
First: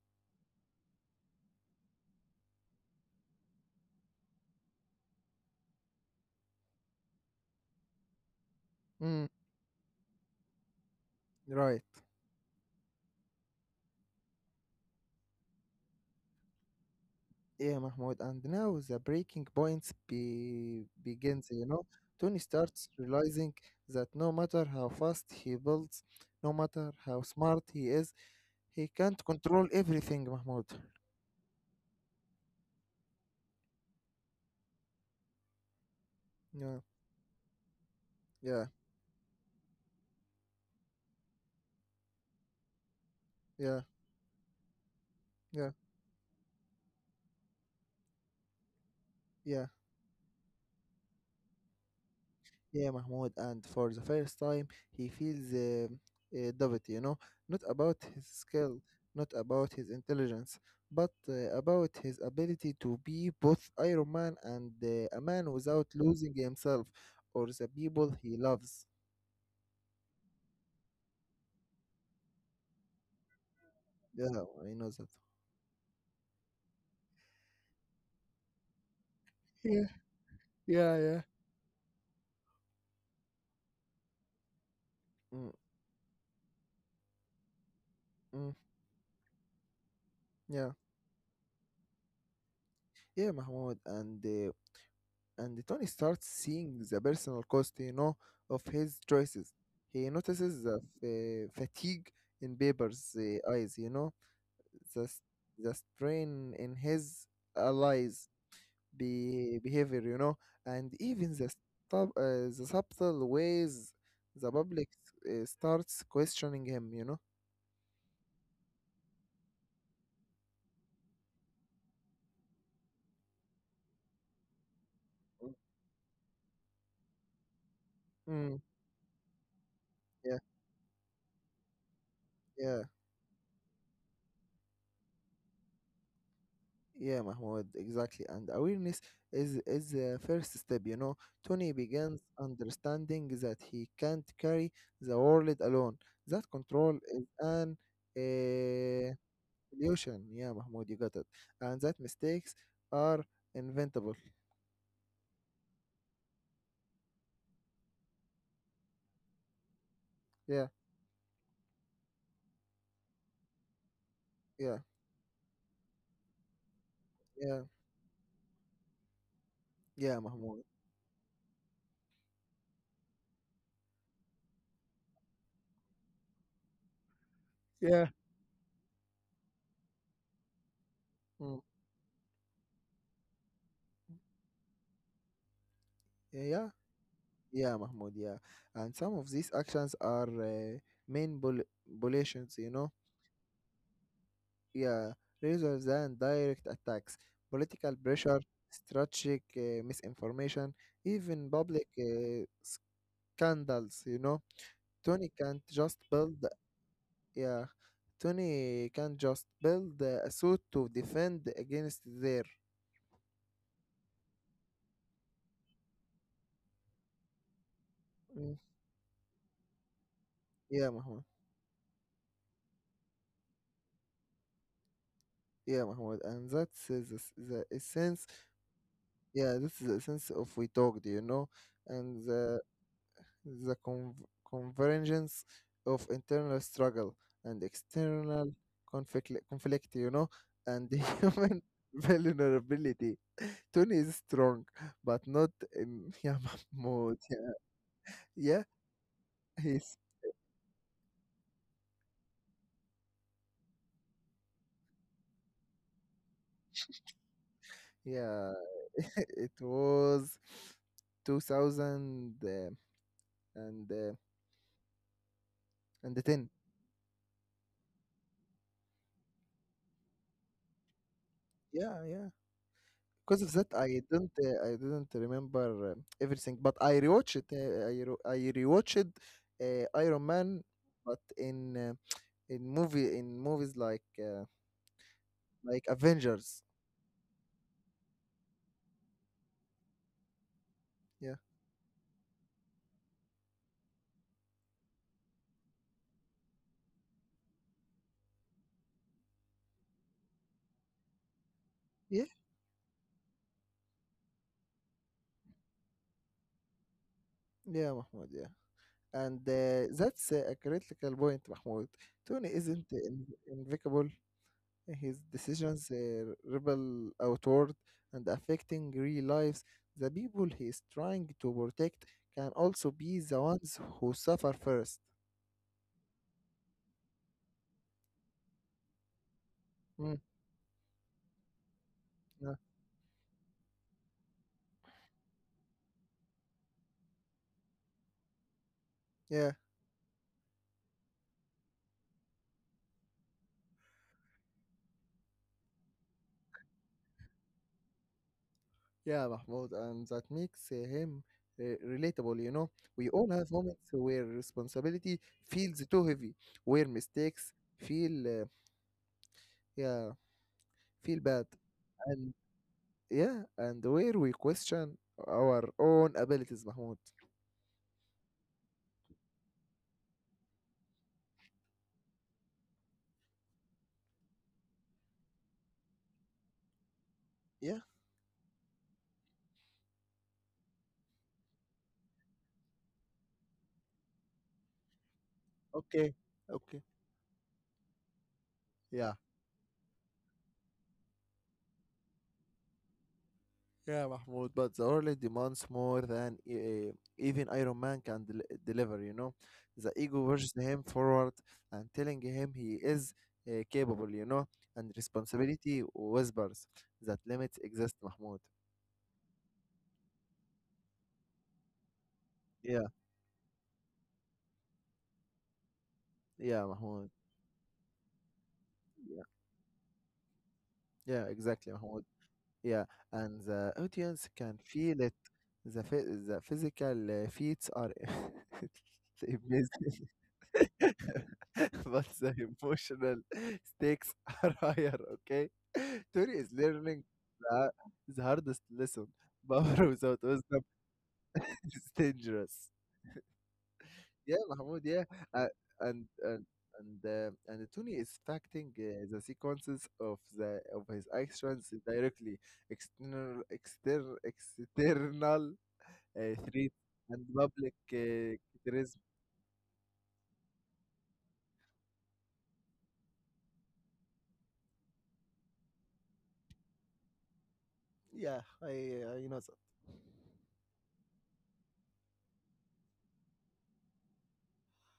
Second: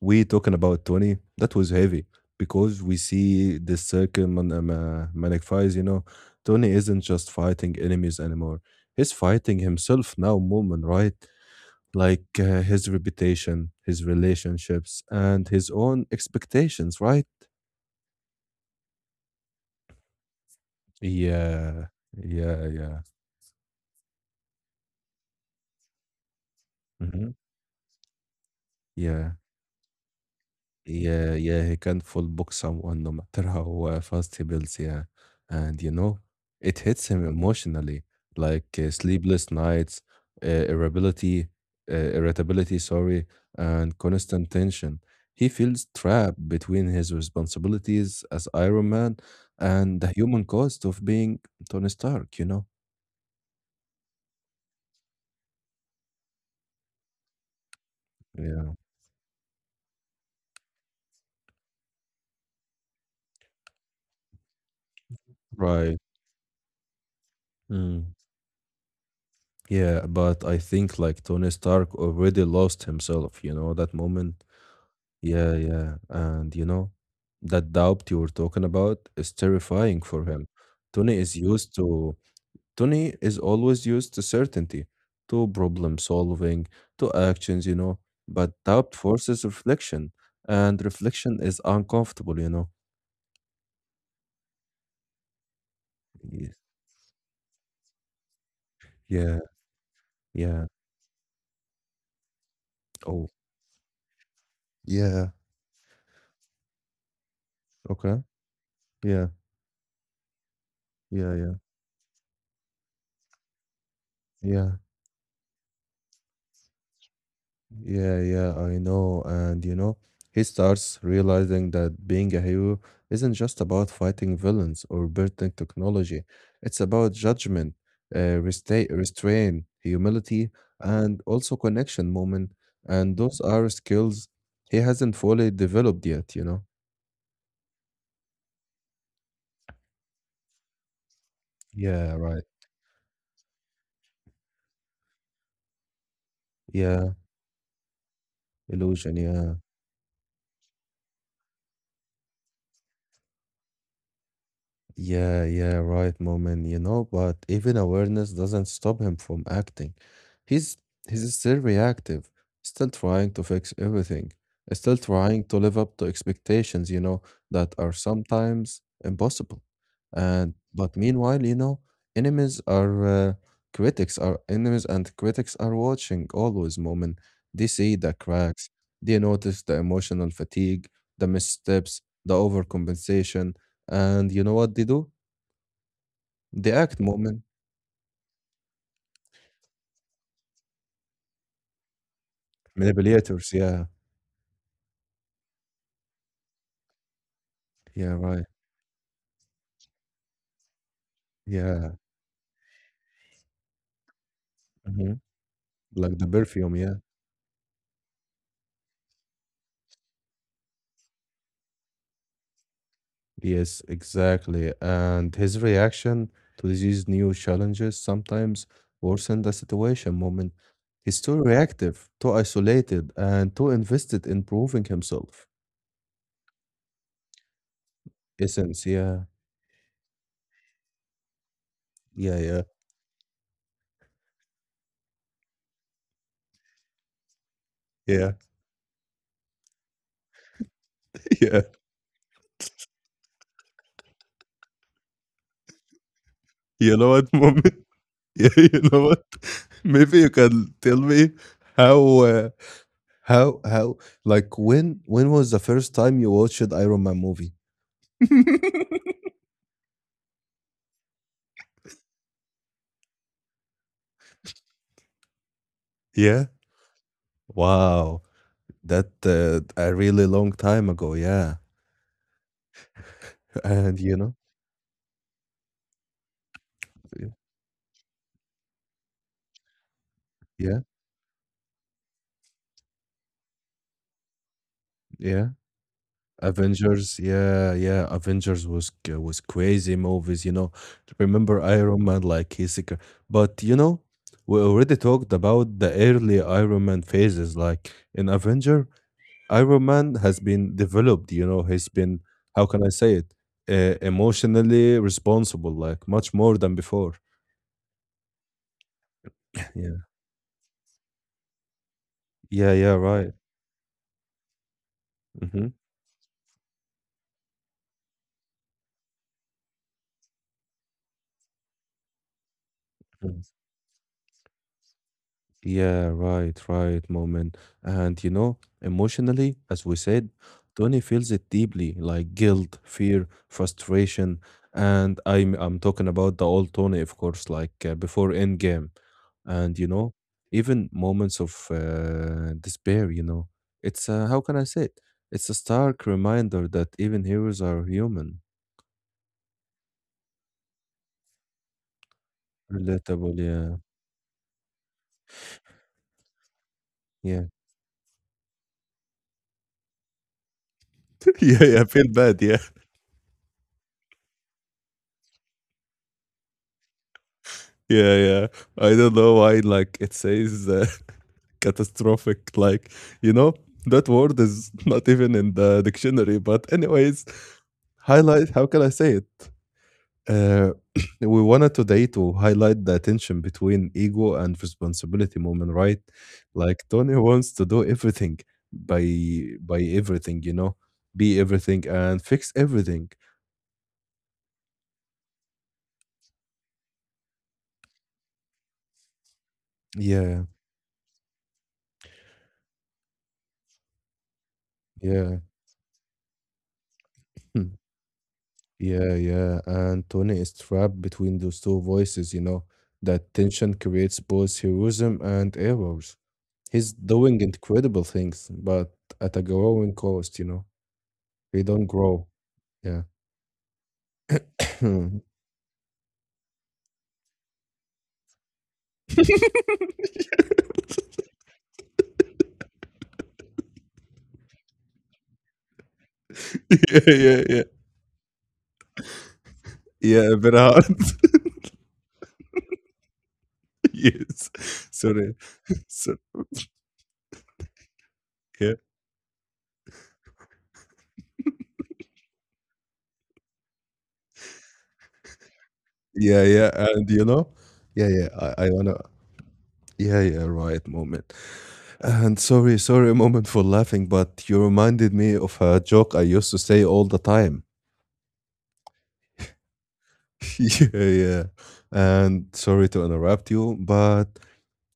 Speaker 1: we talking about twenty, that was heavy because we see this circle man, uh, ma- magnifies, you know. Tony isn't just fighting enemies anymore. He's
Speaker 2: Mm,
Speaker 1: fighting himself now, moment, right?
Speaker 2: right.
Speaker 1: Like uh, his reputation, his relationships, and his own expectations, right?
Speaker 2: Yeah, Mahmoud. And now the breaking point be, begins, you know.
Speaker 1: Yeah,
Speaker 2: Tony
Speaker 1: yeah,
Speaker 2: starts
Speaker 1: yeah.
Speaker 2: realizing that no matter how fast he builds, no matter how
Speaker 1: Hmm.
Speaker 2: smart he is, he can't
Speaker 1: Yeah.
Speaker 2: control everything, Mahmoud.
Speaker 1: Yeah, yeah, he can full book someone no matter how uh, fast he builds, yeah. And you know,
Speaker 2: Yeah,
Speaker 1: it hits him emotionally,
Speaker 2: yeah,
Speaker 1: like uh, sleepless nights, uh, irritability, uh, irritability, sorry,
Speaker 2: yeah,
Speaker 1: and constant tension. He
Speaker 2: yeah,
Speaker 1: feels trapped between his responsibilities as Iron Man
Speaker 2: yeah.
Speaker 1: and the human cost of being Tony Stark, you know?
Speaker 2: Yeah, Mahmoud, and for the first time, he feels uh, uh, doubt, you know, not about his
Speaker 1: Yeah,
Speaker 2: skill, not about his intelligence, but uh, about his ability to be both Iron Man and uh, a man without
Speaker 1: right.
Speaker 2: losing himself or the
Speaker 1: Mm.
Speaker 2: people he loves.
Speaker 1: Yeah, but I think like Tony Stark already lost himself, you know, that
Speaker 2: Yeah,
Speaker 1: moment.
Speaker 2: I know that.
Speaker 1: Yeah, yeah. And you know, that doubt you were talking about is
Speaker 2: Yeah,
Speaker 1: terrifying for him.
Speaker 2: yeah,
Speaker 1: Tony
Speaker 2: yeah.
Speaker 1: is used to, Tony is always used to certainty, to
Speaker 2: Mm,
Speaker 1: problem solving, to actions, you know. But
Speaker 2: mm,
Speaker 1: doubt forces reflection,
Speaker 2: yeah,
Speaker 1: and reflection is uncomfortable, you know.
Speaker 2: yeah, Mahmoud, and uh, And Tony starts
Speaker 1: Yes.
Speaker 2: seeing the personal cost, you know, of his
Speaker 1: Yeah,
Speaker 2: choices. He notices
Speaker 1: yeah.
Speaker 2: the f- eh, fatigue in Bieber's
Speaker 1: Oh,
Speaker 2: uh, eyes, you know, the, s-
Speaker 1: yeah.
Speaker 2: the strain in his
Speaker 1: Okay.
Speaker 2: allies'
Speaker 1: Yeah,
Speaker 2: be- behavior, you know, and even
Speaker 1: yeah,
Speaker 2: the,
Speaker 1: yeah,
Speaker 2: sub- uh, the subtle ways the
Speaker 1: yeah.
Speaker 2: public uh, starts questioning him, you know.
Speaker 1: Yeah, yeah, I know. And you know, he starts realizing that being a hero isn't just about fighting villains or building technology. It's about judgment, uh,
Speaker 2: Mm,
Speaker 1: resta- restraint,
Speaker 2: yeah,
Speaker 1: humility, and also connection moment.
Speaker 2: yeah.
Speaker 1: And those are skills he hasn't fully developed yet, you know?
Speaker 2: Yeah, Mahmoud, exactly. And awareness is is the first step, you know. Tony
Speaker 1: Yeah,
Speaker 2: begins
Speaker 1: right.
Speaker 2: understanding that he can't carry the world alone. That control
Speaker 1: Yeah,
Speaker 2: is an uh,
Speaker 1: illusion, yeah.
Speaker 2: illusion. Yeah, Mahmoud, you got it. And that mistakes are inventable.
Speaker 1: Yeah, yeah, right, Moment. You know, but even awareness doesn't stop him from acting.
Speaker 2: Yeah,
Speaker 1: He's he's still reactive, still trying to fix everything,
Speaker 2: yeah,
Speaker 1: still trying to live up to expectations, you know,
Speaker 2: yeah,
Speaker 1: that are sometimes impossible.
Speaker 2: yeah,
Speaker 1: And
Speaker 2: Mahmoud.
Speaker 1: but meanwhile, you know, enemies are uh, critics are enemies and critics are watching always, Moment. They see
Speaker 2: Yeah.
Speaker 1: the cracks, they notice the emotional fatigue, the
Speaker 2: Mm.
Speaker 1: missteps, the overcompensation, and you know what they do?
Speaker 2: Yeah,
Speaker 1: They act moment
Speaker 2: yeah, Mahmoud, yeah. And some of these actions are uh, main violations, you know,
Speaker 1: manipulators. Yeah,
Speaker 2: yeah, rather than direct attacks. Political
Speaker 1: yeah,
Speaker 2: pressure,
Speaker 1: right.
Speaker 2: strategic uh, misinformation, even public
Speaker 1: Yeah,
Speaker 2: uh, scandals, you know.
Speaker 1: mhm.
Speaker 2: Tony can't just
Speaker 1: Like the
Speaker 2: build,
Speaker 1: perfume. Yeah,
Speaker 2: yeah, Tony can't just build uh, a suit to defend against their.
Speaker 1: yes, exactly. And his reaction to these new challenges
Speaker 2: Mm,
Speaker 1: sometimes worsen the situation moment.
Speaker 2: yeah,
Speaker 1: He's
Speaker 2: Mahmoud.
Speaker 1: too reactive, too isolated, and too invested in proving himself.
Speaker 2: Yeah, Mahmoud. And that's uh, the, s- the essence.
Speaker 1: Essence. Yeah,
Speaker 2: Yeah, this is the essence of we talked, you know. And
Speaker 1: yeah, yeah,
Speaker 2: the con- convergence of internal struggle and
Speaker 1: yeah,
Speaker 2: external conflict, conflict, you know, and human
Speaker 1: yeah.
Speaker 2: vulnerability. Tony is strong, but not in Yama
Speaker 1: You know
Speaker 2: mode.
Speaker 1: what moment? Yeah,
Speaker 2: Yeah,
Speaker 1: you know what?
Speaker 2: he's
Speaker 1: Maybe you can tell me how. Uh, How how like when when was the first time you watched Iron Man movie?
Speaker 2: yeah. It was 2000 uh, and uh, and
Speaker 1: Yeah.
Speaker 2: 10.
Speaker 1: Wow, that uh, a really long time ago, yeah.
Speaker 2: Yeah, yeah. Because of that,
Speaker 1: And
Speaker 2: I
Speaker 1: you
Speaker 2: don't
Speaker 1: know,
Speaker 2: uh, I didn't remember uh, everything, but I
Speaker 1: y-
Speaker 2: rewatched it uh, i, re- I rewatched uh, Iron Man,
Speaker 1: yeah,
Speaker 2: but in uh, in movie in movies like uh,
Speaker 1: yeah.
Speaker 2: like Avengers.
Speaker 1: Avengers, yeah, yeah. Avengers was c- was crazy movies, you know.
Speaker 2: Yeah,
Speaker 1: Remember Iron Man like his, sec- but you know, we already talked about the early Iron Man phases, like in Avenger. Iron Man has been developed, you know, he's been,
Speaker 2: yeah,
Speaker 1: how can I say it, uh, emotionally responsible, like much more than before.
Speaker 2: yeah, Mahmoud, yeah. And uh,
Speaker 1: Yeah.
Speaker 2: that's uh, a critical point, Mahmoud. Tony
Speaker 1: Yeah,
Speaker 2: isn't
Speaker 1: yeah,
Speaker 2: in-
Speaker 1: right.
Speaker 2: invicable. His
Speaker 1: Hmm.
Speaker 2: decisions uh, rebel outward and affecting real lives. The people he is trying to protect can also be the ones who suffer first.
Speaker 1: Yeah, right, right, moment. And you know, emotionally, as we
Speaker 2: Mm,
Speaker 1: said, Tony feels it deeply, like
Speaker 2: yeah,
Speaker 1: guilt, fear, frustration, and I'm I'm talking about the old Tony, of course, like uh, before Endgame,
Speaker 2: yeah,
Speaker 1: and you know, even moments of uh, despair. You know, it's uh, how can I say it? It's a stark reminder that even heroes are human,
Speaker 2: yeah, Mahmoud, and that makes uh, him uh, relatable. You know, we all
Speaker 1: relatable.
Speaker 2: have
Speaker 1: Yeah,
Speaker 2: moments where responsibility feels too heavy, where
Speaker 1: yeah.
Speaker 2: mistakes feel, uh, yeah, feel bad,
Speaker 1: Yeah, yeah, I feel
Speaker 2: and
Speaker 1: bad. Yeah.
Speaker 2: yeah, and where we question our own abilities, Mahmoud.
Speaker 1: Yeah, yeah. I don't know why, like, it says uh, catastrophic. Like, you know, that word is not even in the dictionary. But, anyways,
Speaker 2: Yeah,
Speaker 1: highlight how can I say it? Uh, we wanted today to highlight the tension between ego and responsibility moment, right?
Speaker 2: okay, okay,
Speaker 1: Like, Tony wants to do everything by
Speaker 2: yeah.
Speaker 1: by everything, you know, be everything and fix everything.
Speaker 2: Yeah, Mahmoud, but the world demands more than e- eh, even Iron Man can del- deliver, you know. The ego
Speaker 1: Yeah,
Speaker 2: pushes him forward and telling him he is uh, capable, you know, and
Speaker 1: yeah.
Speaker 2: responsibility whispers that limits exist, Mahmoud.
Speaker 1: Yeah, yeah. And Tony is trapped between those two voices, you know.
Speaker 2: Yeah,
Speaker 1: That tension creates both heroism and errors.
Speaker 2: yeah,
Speaker 1: He's
Speaker 2: Mahmoud.
Speaker 1: doing incredible things, but
Speaker 2: Yeah,
Speaker 1: at a growing cost, you know.
Speaker 2: yeah,
Speaker 1: He
Speaker 2: exactly,
Speaker 1: don't
Speaker 2: Mahmoud.
Speaker 1: grow.
Speaker 2: Yeah,
Speaker 1: Yeah.
Speaker 2: and the audience can feel
Speaker 1: Yeah,
Speaker 2: it. The, phy- the physical uh, feats are amazing. But the emotional stakes are higher, okay? Tori is learning
Speaker 1: yeah, yeah.
Speaker 2: the, the hardest lesson. Power without
Speaker 1: Yeah, very
Speaker 2: wisdom
Speaker 1: hard.
Speaker 2: is dangerous. Yeah,
Speaker 1: Yes.
Speaker 2: Mahmoud, yeah.
Speaker 1: Sorry.
Speaker 2: Uh, and
Speaker 1: So,
Speaker 2: and and uh, and Tony is facting
Speaker 1: yeah.
Speaker 2: uh, the sequences of the of his actions directly. External exter, external uh,
Speaker 1: Yeah,
Speaker 2: threat
Speaker 1: yeah. And
Speaker 2: and
Speaker 1: you know,
Speaker 2: public
Speaker 1: yeah, yeah.
Speaker 2: uh,
Speaker 1: I, I
Speaker 2: criticism.
Speaker 1: wanna yeah, yeah, right moment. And sorry, sorry a moment for laughing, but you reminded me of a joke I used to say all the time.
Speaker 2: Yeah, I, I know that.
Speaker 1: Yeah, yeah. And sorry to interrupt you, but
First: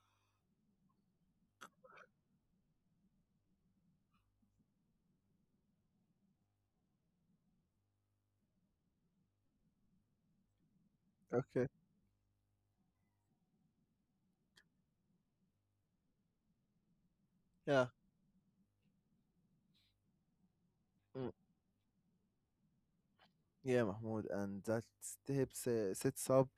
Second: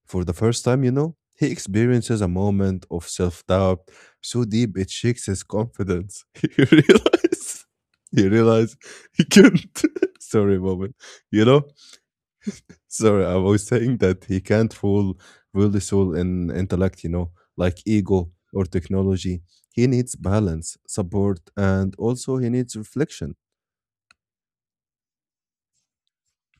Speaker 1: for the first time, you know, he experiences a moment of self doubt so deep it shakes his confidence. He realizes, he realizes he can't. Sorry, moment. You
Speaker 2: Okay.
Speaker 1: know, sorry, I was saying that he can't rule rule the soul in intellect, you know, like
Speaker 2: Yeah.
Speaker 1: ego or technology. He needs balance, support, and also he needs reflection.
Speaker 2: Yeah, Mahmoud, and that step se- sets up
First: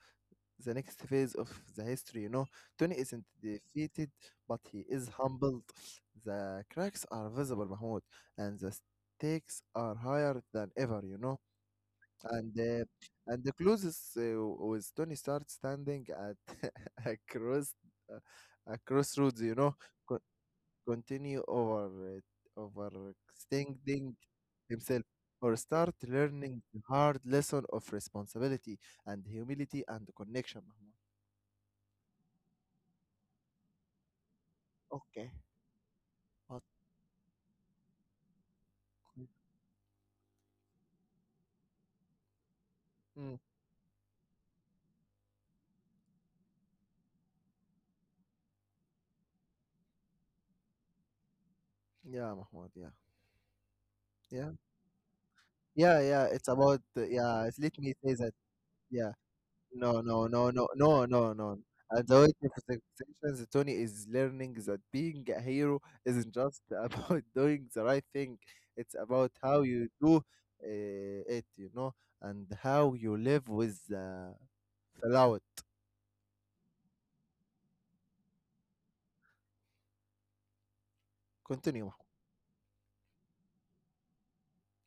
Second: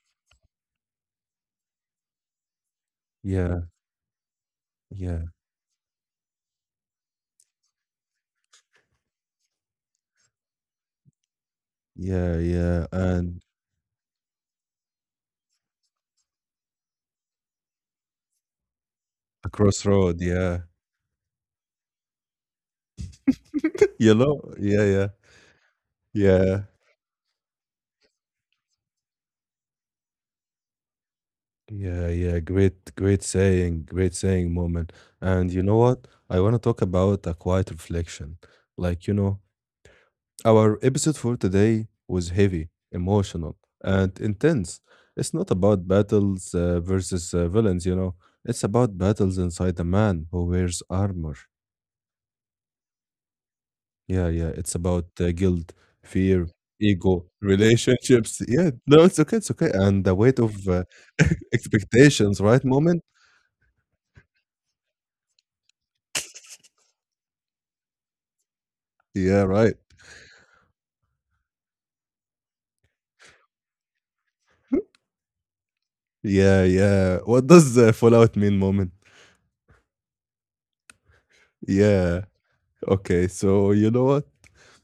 Speaker 2: the next phase of the history. You know, Tony isn't
Speaker 1: Yeah,
Speaker 2: defeated, but he is
Speaker 1: yeah,
Speaker 2: humbled. The cracks are visible, Mahmoud, and the stakes are higher than ever. You know,
Speaker 1: yeah,
Speaker 2: and uh,
Speaker 1: yeah, and
Speaker 2: and the closest uh, with Tony starts standing at a cross uh, a crossroads.
Speaker 1: a
Speaker 2: You know,
Speaker 1: crossroad. Yeah,
Speaker 2: continue over uh,
Speaker 1: you
Speaker 2: overextending
Speaker 1: know, yeah,
Speaker 2: himself
Speaker 1: yeah,
Speaker 2: or start learning
Speaker 1: yeah,
Speaker 2: the hard lesson of responsibility and humility and connection, Mahmoud.
Speaker 1: yeah, yeah. Great, great saying, great saying, moment.
Speaker 2: Okay.
Speaker 1: And you know what? I want to
Speaker 2: But
Speaker 1: talk about a quiet reflection, like you know, our episode for today was heavy,
Speaker 2: mm.
Speaker 1: emotional, and intense. It's not about battles uh, versus uh, villains, you know. It's about battles inside a man who wears armor.
Speaker 2: Yeah, Mahmoud, yeah.
Speaker 1: Yeah,
Speaker 2: Yeah.
Speaker 1: yeah. It's about uh, guilt,
Speaker 2: Yeah, yeah. It's
Speaker 1: fear,
Speaker 2: about uh,
Speaker 1: ego,
Speaker 2: yeah, let me say that.
Speaker 1: relationships. Yeah, no,
Speaker 2: Yeah.
Speaker 1: it's okay. It's okay.
Speaker 2: No,
Speaker 1: And the
Speaker 2: no,
Speaker 1: weight
Speaker 2: no,
Speaker 1: of
Speaker 2: no,
Speaker 1: uh,
Speaker 2: no, no, no. And the Adult
Speaker 1: expectations, right, moment?
Speaker 2: Civilizations Tony is learning that being a hero isn't just about doing the right thing. It's about
Speaker 1: Yeah,
Speaker 2: how
Speaker 1: right.
Speaker 2: you do uh, it, you know, and how you live with the fallout.
Speaker 1: Yeah, yeah. What does uh, Fallout mean, moment?
Speaker 2: Continue.
Speaker 1: Yeah. Okay. So, you know what?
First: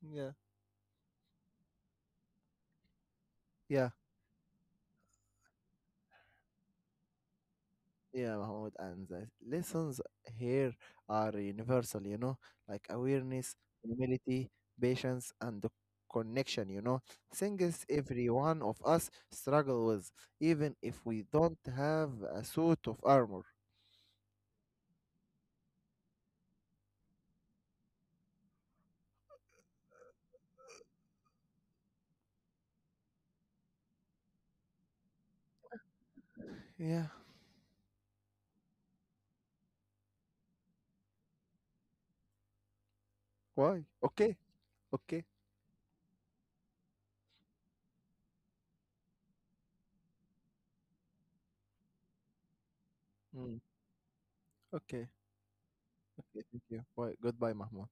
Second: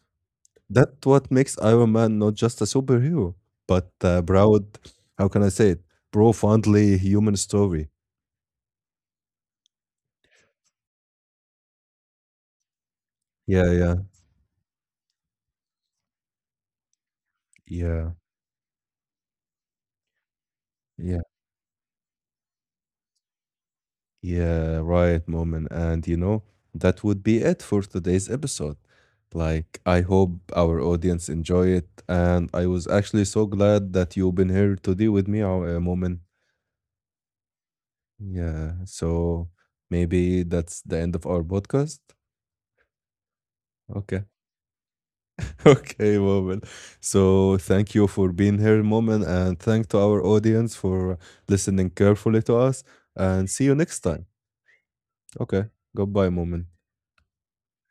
Speaker 2: Mahmoud. Yeah,
Speaker 1: That what makes Iron Man not just a superhero,
Speaker 2: yeah.
Speaker 1: but a proud, how can I say it, profoundly human story.
Speaker 2: Yeah, Mahmoud, and the lessons here are universal, you know, like awareness,
Speaker 1: Yeah, yeah,
Speaker 2: humility, patience, and the connection, you know, things
Speaker 1: yeah,
Speaker 2: every one of us struggle with, even if we
Speaker 1: yeah,
Speaker 2: don't have a suit of armor.
Speaker 1: yeah, right, moment. And you know, that would be it for today's episode. Like, I hope our audience enjoy it. And I was actually so glad that you've been here today with me, our uh, moment.
Speaker 2: Yeah,
Speaker 1: Yeah, so maybe that's the end of our podcast.
Speaker 2: why?
Speaker 1: Okay.
Speaker 2: Okay, okay,
Speaker 1: Okay, Moment. So thank you for being here, Moment, and thank to our audience for listening carefully to us. And
Speaker 2: mm,
Speaker 1: see you next time.
Speaker 2: okay,
Speaker 1: Okay, goodbye,
Speaker 2: okay, thank
Speaker 1: Moment.
Speaker 2: you. Why? Goodbye, Mahmoud.